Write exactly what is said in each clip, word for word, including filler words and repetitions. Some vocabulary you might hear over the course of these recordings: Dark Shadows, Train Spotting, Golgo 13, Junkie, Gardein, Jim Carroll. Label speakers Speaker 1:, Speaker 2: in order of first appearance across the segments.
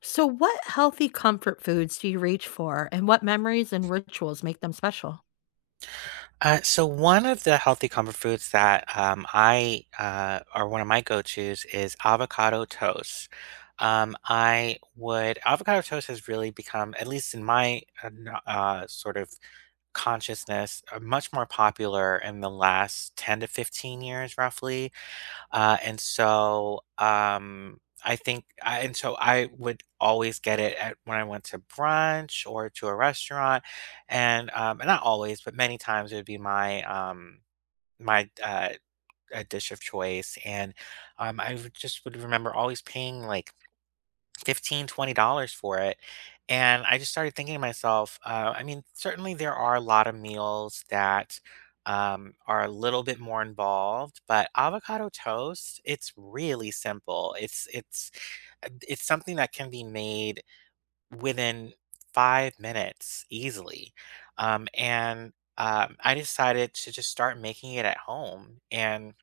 Speaker 1: So, what healthy comfort foods do you reach for, and what memories and rituals make them special?
Speaker 2: Uh, so one of the healthy comfort foods that um, I uh, or one of my go-tos is avocado toast. Um, I would Avocado toast has really become, at least in my uh, kno- uh, sort of consciousness, uh, much more popular in the last ten to fifteen years, roughly. Uh, and so, um, I think I and so I would always get it at when I went to brunch or to a restaurant, and, um, and not always, but many times it would be my, um, my, uh, uh, dish of choice, and, um, I would just would remember always paying, like, Fifteen twenty dollars for it. And i just started thinking to myself, uh, i mean, certainly there are a lot of meals that um, are a little bit more involved, but avocado toast, it's really simple. It's it's uh, it's something that can be made within five minutes easily. Um, and um, i decided to just start making it at home, and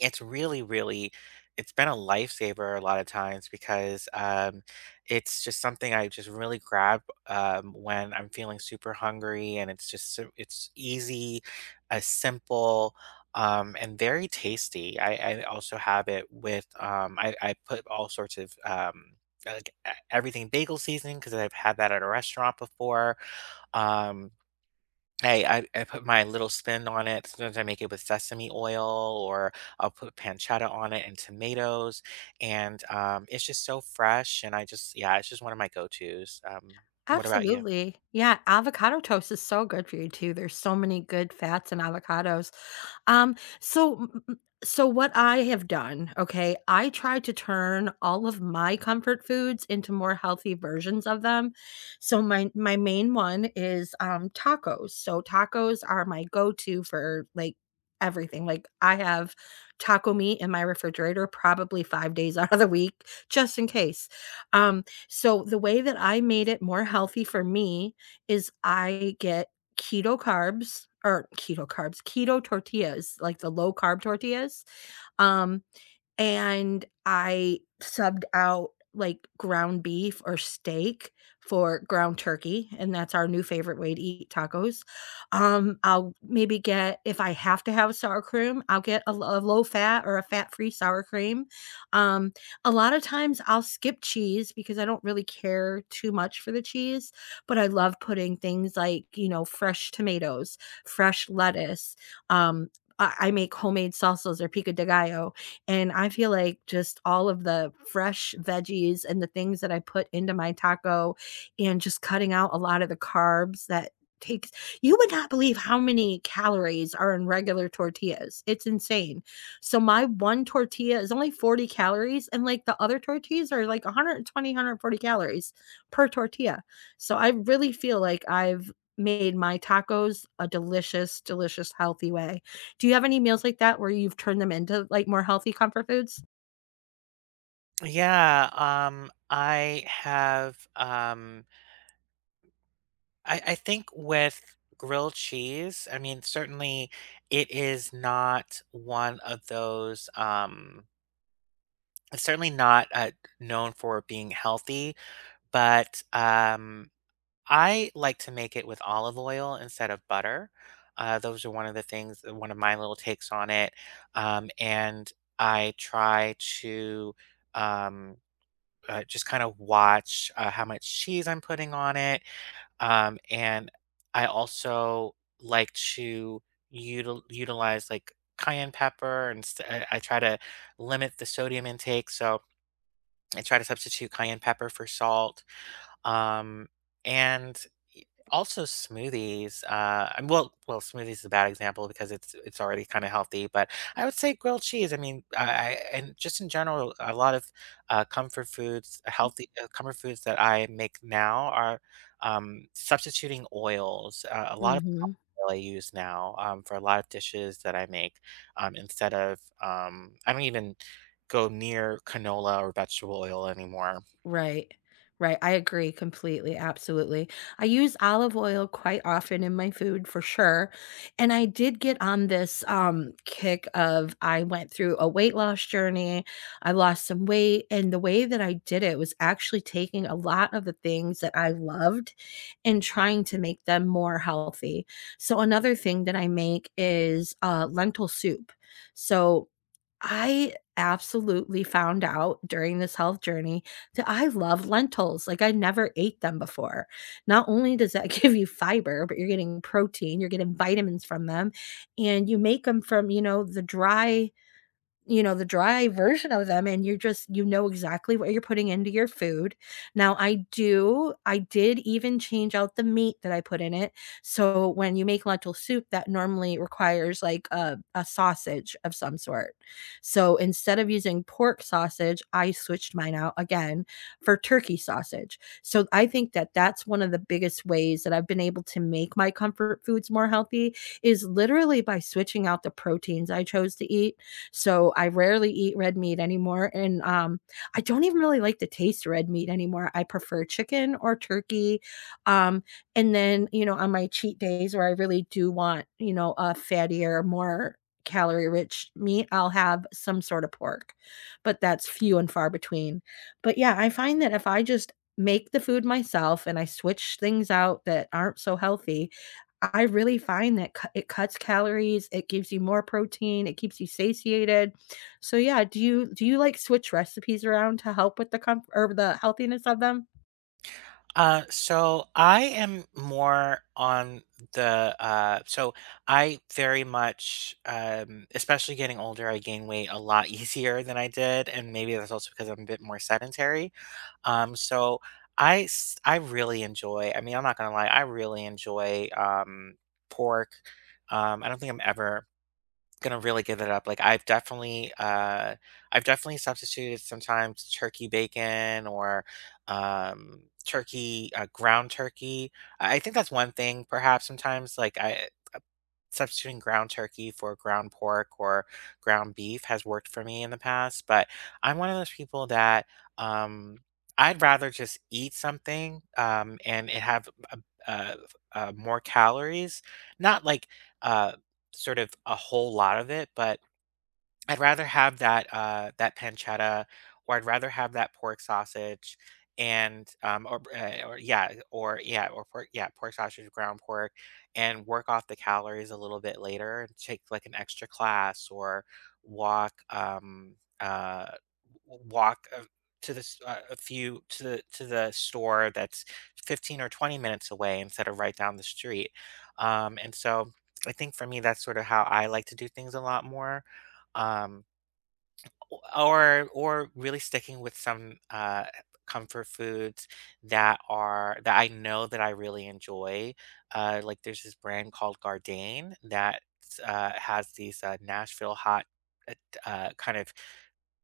Speaker 2: it's really, really it's been a lifesaver a lot of times because, um, it's just something I just really grab um, when I'm feeling super hungry, and it's just so it's easy, uh, simple, um, and very tasty. I I also have it with, um I I put all sorts of, um, like, e everything bagel seasoning because 'cause I've had that at a restaurant before. Um I I I put my little spin on it. Sometimes I make it with sesame oil, or I'll put pancetta on it and tomatoes, and, um, it's just so fresh, and I just yeah, it's just one of my go-tos. Um, what about you?
Speaker 1: Absolutely. Yeah, avocado toast is so good for you too. There's so many good fats in avocados. Um, so mm, mm, so what I have done, okay, I try to turn all of my comfort foods into more healthy versions of them. So my my main one is um tacos. So tacos are my go-to for like everything. Like I have taco meat in my refrigerator probably five days out of the week just in case. Um so the way that I made it more healthy for me is I get keto carbs or keto carbs, keto tortillas, like the low carb tortillas. Um and I subbed out, like, ground beef or steak for ground turkey, and that's our new favorite way to eat tacos. Um, I'll maybe get if I have to have sour cream, I'll get a lo a low fat or a fat-free sour cream. Um, a lot of times I'll skip cheese because I don't really care too much for the cheese, but I love putting things like, you know, fresh tomatoes, fresh lettuce, um, I I make homemade salsas or pico de gallo. And I feel like just all of the fresh veggies and the things that I put into my taco and just cutting out a lot of the carbs that takes you would not believe how many calories are in regular tortillas. It's insane. So my one tortilla is only forty calories and like the other tortillas are like one hundred twenty, one hundred forty calories per tortilla. So I really feel like I've made my tacos a delicious delicious healthy way. Do you have any meals like that where you've turned them into, like, more healthy comfort foods?
Speaker 2: Yeah, um, I have, um I I think with grilled cheese, I mean, certainly it is not one of those, um it's certainly not, uh, known for being healthy, but, um I like to make it with olive oil instead of butter. Uh, those are one of the things, uh, one of my little takes on it, um, and I try to, um, uh, just kinda watch, uh, how much cheese I'm putting on it, um, and I also like to util utilize, like, cayenne pepper and st I I try to limit the sodium intake, so I try to substitute cayenne pepper for salt, um, and y also smoothies, uh, and well well, smoothies is a bad example because it's it's already kinda healthy, but I would say grilled cheese, I mean, I I and just in general, a lot of, uh, comfort foods, healthy uh, comfort foods that I make now are, um, substituting oils, uh, a lot of
Speaker 1: Mhm.
Speaker 2: oil I use now, um, for a lot of dishes that I make, um, instead of, um I don't even go near canola or vegetable oil anymore.
Speaker 1: Right. Right, I agree completely, absolutely. I use olive oil quite often in my food for sure, and I did get on this, um, kick of I went through a weight loss journey, I lost some weight, and the way that I did it was actually taking a lot of the things that I loved and trying to make them more healthy. So another thing that I make is, uh, lentil soup. So I absolutely found out during this health journey that I love lentils, like, I never ate them before. Not only does that give you fiber, but you're getting protein, you're getting vitamins from them, and you make them from, you know, the dry you know, the dry version of them, and you're just you know exactly what you're putting into your food. Now, I do I did even change out the meat that I put in it. So when you make lentil soup, that normally requires like a, a sausage of some sort. So instead of using pork sausage, I switched mine out again for turkey sausage. So I think that that's one of the biggest ways that I've been able to make my comfort foods more healthy is literally by switching out the proteins I chose to eat so I rarely eat red meat anymore. And um, I don't even really like the taste of red meat anymore. I prefer chicken or turkey. Um, and then, you know, on my cheat days where I really do want, you know, a fattier, more calorie rich meat, I'll have some sort of pork, but that's few and far between. But yeah, I find that if I just make the food myself and I switch things out that aren't so healthy, I really find that cu it cuts calories, it gives you more protein, it keeps you satiated. So, yeah, do you do you, like, switch recipes around to help with the comf or the healthiness of them?
Speaker 2: Uh, so I am more on the uh, so I very much, um, especially getting older, I gain weight a lot easier than I did, and maybe that's also because I'm a bit more sedentary. Um, so I s- I really enjoy. I mean, I'm not gonna lie, I really enjoy um pork. Um, I don't think I'm ever gonna really give it up. Like I've definitely uh I've definitely substituted sometimes turkey bacon or um turkey uh, ground turkey. I I think that's one thing perhaps. Sometimes like I substituting ground turkey for ground pork or ground beef has worked for me in the past, but I'm one of those people that um, I'd rather just eat something um, and it have a, a, a more calories, not like uh, sort of a whole lot of it, but I'd rather have that, uh, that pancetta, or I'd rather have that pork sausage and, um, or, uh, or yeah, or yeah, or pork, yeah, pork sausage, ground pork, and work off the calories a little bit later and take like an extra class or walk, um, uh, w- walk a- to the s- uh, a few to the to the store that's fifteen or twenty minutes away instead of right down the street. Um, and so I think for me that's sort of how I like to do things a lot more. Um, or or really sticking with some uh comfort foods that are that I know that I really enjoy. Uh like there's this brand called Gardein that uh has these uh Nashville hot uh, t- uh kind of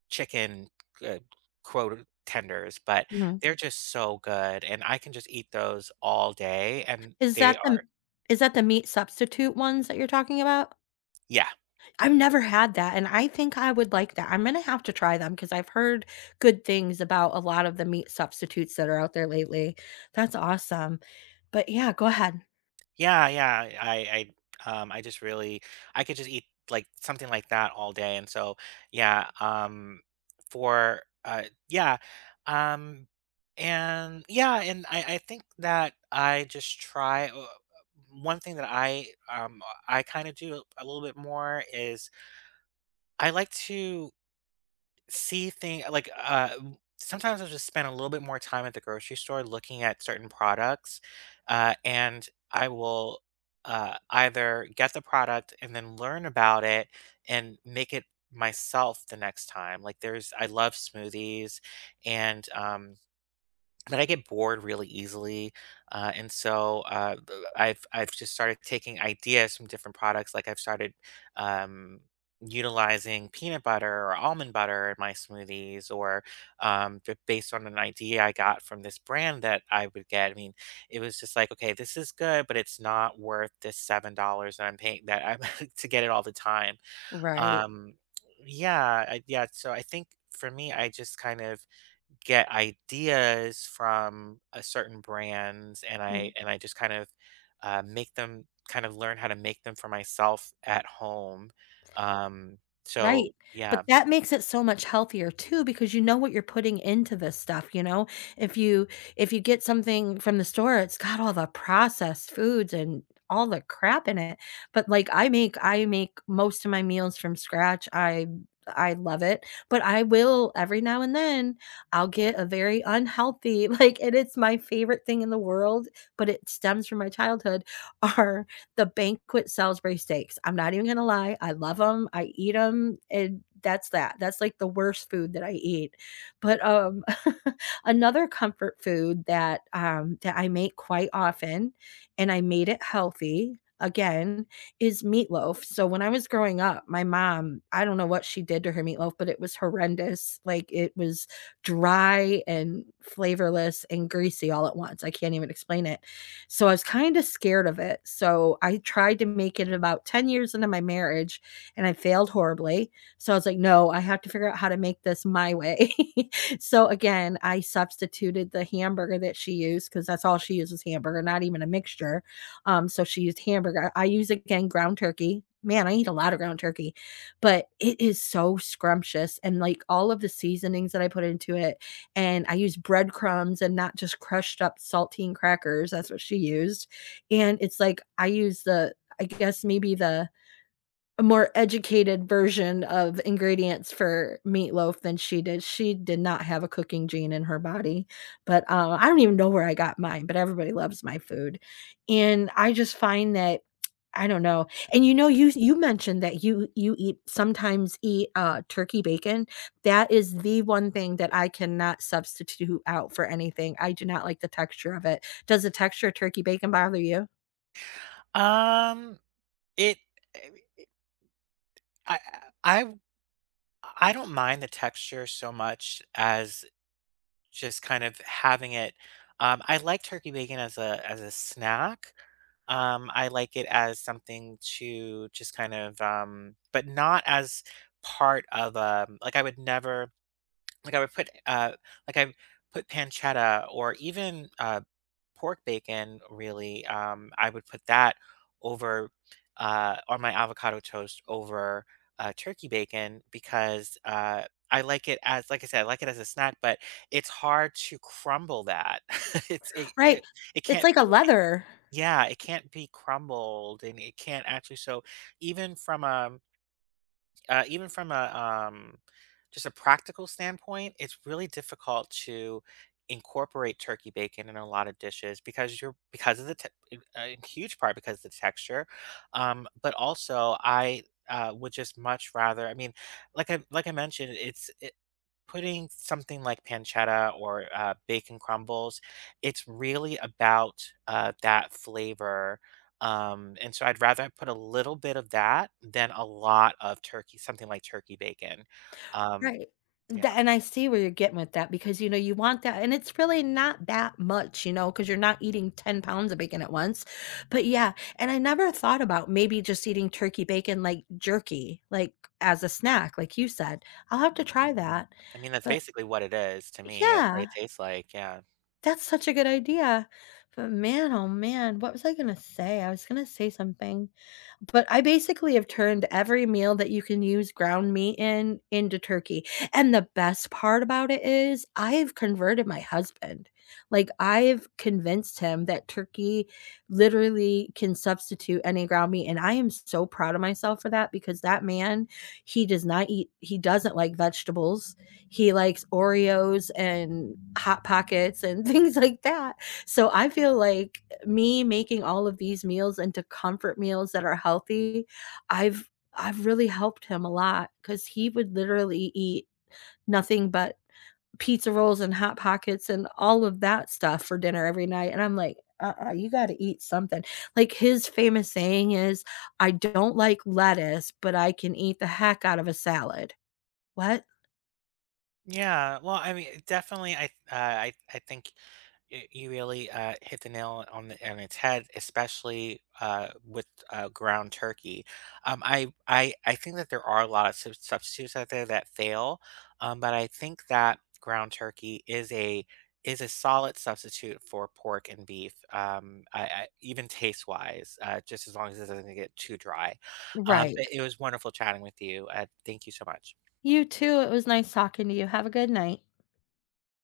Speaker 2: chicken, uh, quote, tenders, but
Speaker 1: Mhm.
Speaker 2: they're just so good and I can just eat those all day and
Speaker 1: Is
Speaker 2: they
Speaker 1: that the
Speaker 2: are
Speaker 1: is that the meat substitute ones that you're talking about?
Speaker 2: yeah.
Speaker 1: I've never had that, and I think I would like that. I'm gonna have to try them because 'cause I've heard good things about a lot of the meat substitutes that are out there lately. That's awesome. But yeah, go ahead.
Speaker 2: Yeah, yeah. I I um I just really, I could just eat like something like that all day. And so yeah, um for uh yeah. Um and yeah, and I I think that I just try, uh, one thing that I um I kind of do a little bit more is I like to see thing like, uh, sometimes I'll just spend a little bit more time at the grocery store looking at certain products, uh, and I will, uh, either get the product and then learn about it and make it myself the next time. Like, there's I love smoothies and, um that I get bored really easily, uh, and so uh, th- I've I've just started taking ideas from different products. Like I've started um, utilizing peanut butter or almond butter in my smoothies, or um, b- based on an idea I got from this brand that I would get. I mean, it was just like, okay, this is good, but it's not worth this seven dollars that I'm paying that I'm to get it all the time.
Speaker 1: Right.
Speaker 2: Um, yeah, I, yeah. So I think for me, I just kind of get ideas from a certain brands and I
Speaker 1: Mm.
Speaker 2: and I just kind of uh, make them kind of learn how to make them for myself at home. Um, so
Speaker 1: Right, but
Speaker 2: yeah.
Speaker 1: that makes it so much healthier too because you know what you're putting into this stuff, you know? If you if you get something from the store, it's got all the processed foods and all the crap in it, but, like, I make I make most of my meals from scratch, I I love it, but I will every now and then, I'll get a very unhealthy, like, and it's my favorite thing in the world, but it stems from my childhood, are the banquet Salisbury steaks. I'm not even going to lie. I love them. I eat them. And that's that. That's like the worst food that I eat. But um, another comfort food that um, that I make quite often, and I made it healthy again is meatloaf. So when I was growing up, my mom, I don't know what she did to her meatloaf, but it was horrendous. Like it was dry and flavorless and greasy all at once. I can't even explain it. So I was kind of scared of it. So I tried to make it about ten years into my marriage and I failed horribly. So I was like, no, I have to figure out how to make this my way. so again, I substituted the hamburger that she used because that's all she uses hamburger, not even a mixture. Um, so she used hamburger. I use again ground turkey. Man, I eat a lot of ground turkey, but it is so scrumptious. And like all of the seasonings that I put into it, and I used breadcrumbs and not just crushed up saltine crackers. That's what she used. And it's like I use the, I guess maybe the a more educated version of ingredients for meatloaf than she did. She did not have a cooking gene in her body, but uh, I don't even know where I got mine, but everybody loves my food. And I just find that I don't know. And you know, you you mentioned that you you eat sometimes eat uh turkey bacon. That is the one thing that I cannot substitute out for anything. I do not like the texture of it. Does the texture of turkey bacon bother you?
Speaker 2: Um it I I I I don't mind the texture so much as just kind of having it. um, I like turkey bacon as a as a snack. Um, I like it as something to just kind of um, but not as part of um like I would never, like I would put uh like I put pancetta or even uh pork bacon really, um, I would put that over, uh, on my avocado toast over, uh, turkey bacon because, uh, I like it as, like I said, I like it as a snack, but it's hard to crumble that. it's it, it
Speaker 1: Right.
Speaker 2: it
Speaker 1: It's
Speaker 2: can't
Speaker 1: like a
Speaker 2: really,
Speaker 1: leather.
Speaker 2: yeah, it can't be crumbled, and it can't actually. So even from a uh, even from a um, just a practical standpoint, it's really difficult to incorporate turkey bacon in a lot of dishes because you're, because of the te- in uh, in huge part because of the texture, um, but also I Uh, would just much rather. I mean, like I, like I mentioned, it's putting something like pancetta or uh, bacon crumbles, it's really about uh, that flavor. Um, and so I'd rather put a little bit of that than a lot of turkey, something like turkey bacon. Um,
Speaker 1: Right.
Speaker 2: yeah,
Speaker 1: Tha and I see where you're getting with that because, you know, you want that and it's really not that much, you know, because 'cause you're not eating ten pounds of bacon at once, but yeah, and I never thought about maybe just eating turkey bacon like jerky, like, as a snack, like you said. I'll have to try that,
Speaker 2: I mean, that's
Speaker 1: but
Speaker 2: basically what it is to me. That's what
Speaker 1: yeah,
Speaker 2: it tastes like. Yeah.
Speaker 1: that's such a good idea, but man, oh man, what was I gonna say? I was gonna say something. But I basically have turned every meal that you can use ground meat in into turkey, and the best part about it is I've converted my husband. Like, I've convinced him that turkey literally can substitute any ground meat, and I am so proud of myself for that because that man, he does not eat he doesn't like vegetables. He likes Oreos and Hot Pockets and things like that. So I feel like me making all of these meals into comfort meals that are healthy, I've I've really helped him a lot because he would literally eat nothing but pizza rolls and hot pockets and all of that stuff for dinner every night. And I'm like, uh-uh, you got to eat something. Like his famous saying is, I don't like lettuce, but I can eat the heck out of a salad. What?
Speaker 2: Yeah. Well, I mean, definitely, I, uh, I, I think y- you really uh, hit the nail on the, on its head, especially uh, with uh, ground turkey. Um, I, I I think that there are a lot of sub- substitutes out there that fail, um, but I think that ground turkey is a is a solid substitute for pork and beef, um, I, I, even taste wise, uh, just as long as it doesn't get too dry. Um, but
Speaker 1: Right.
Speaker 2: it was wonderful chatting with you. Uh, thank you so much.
Speaker 1: You too. It was nice talking to you. Have a good night.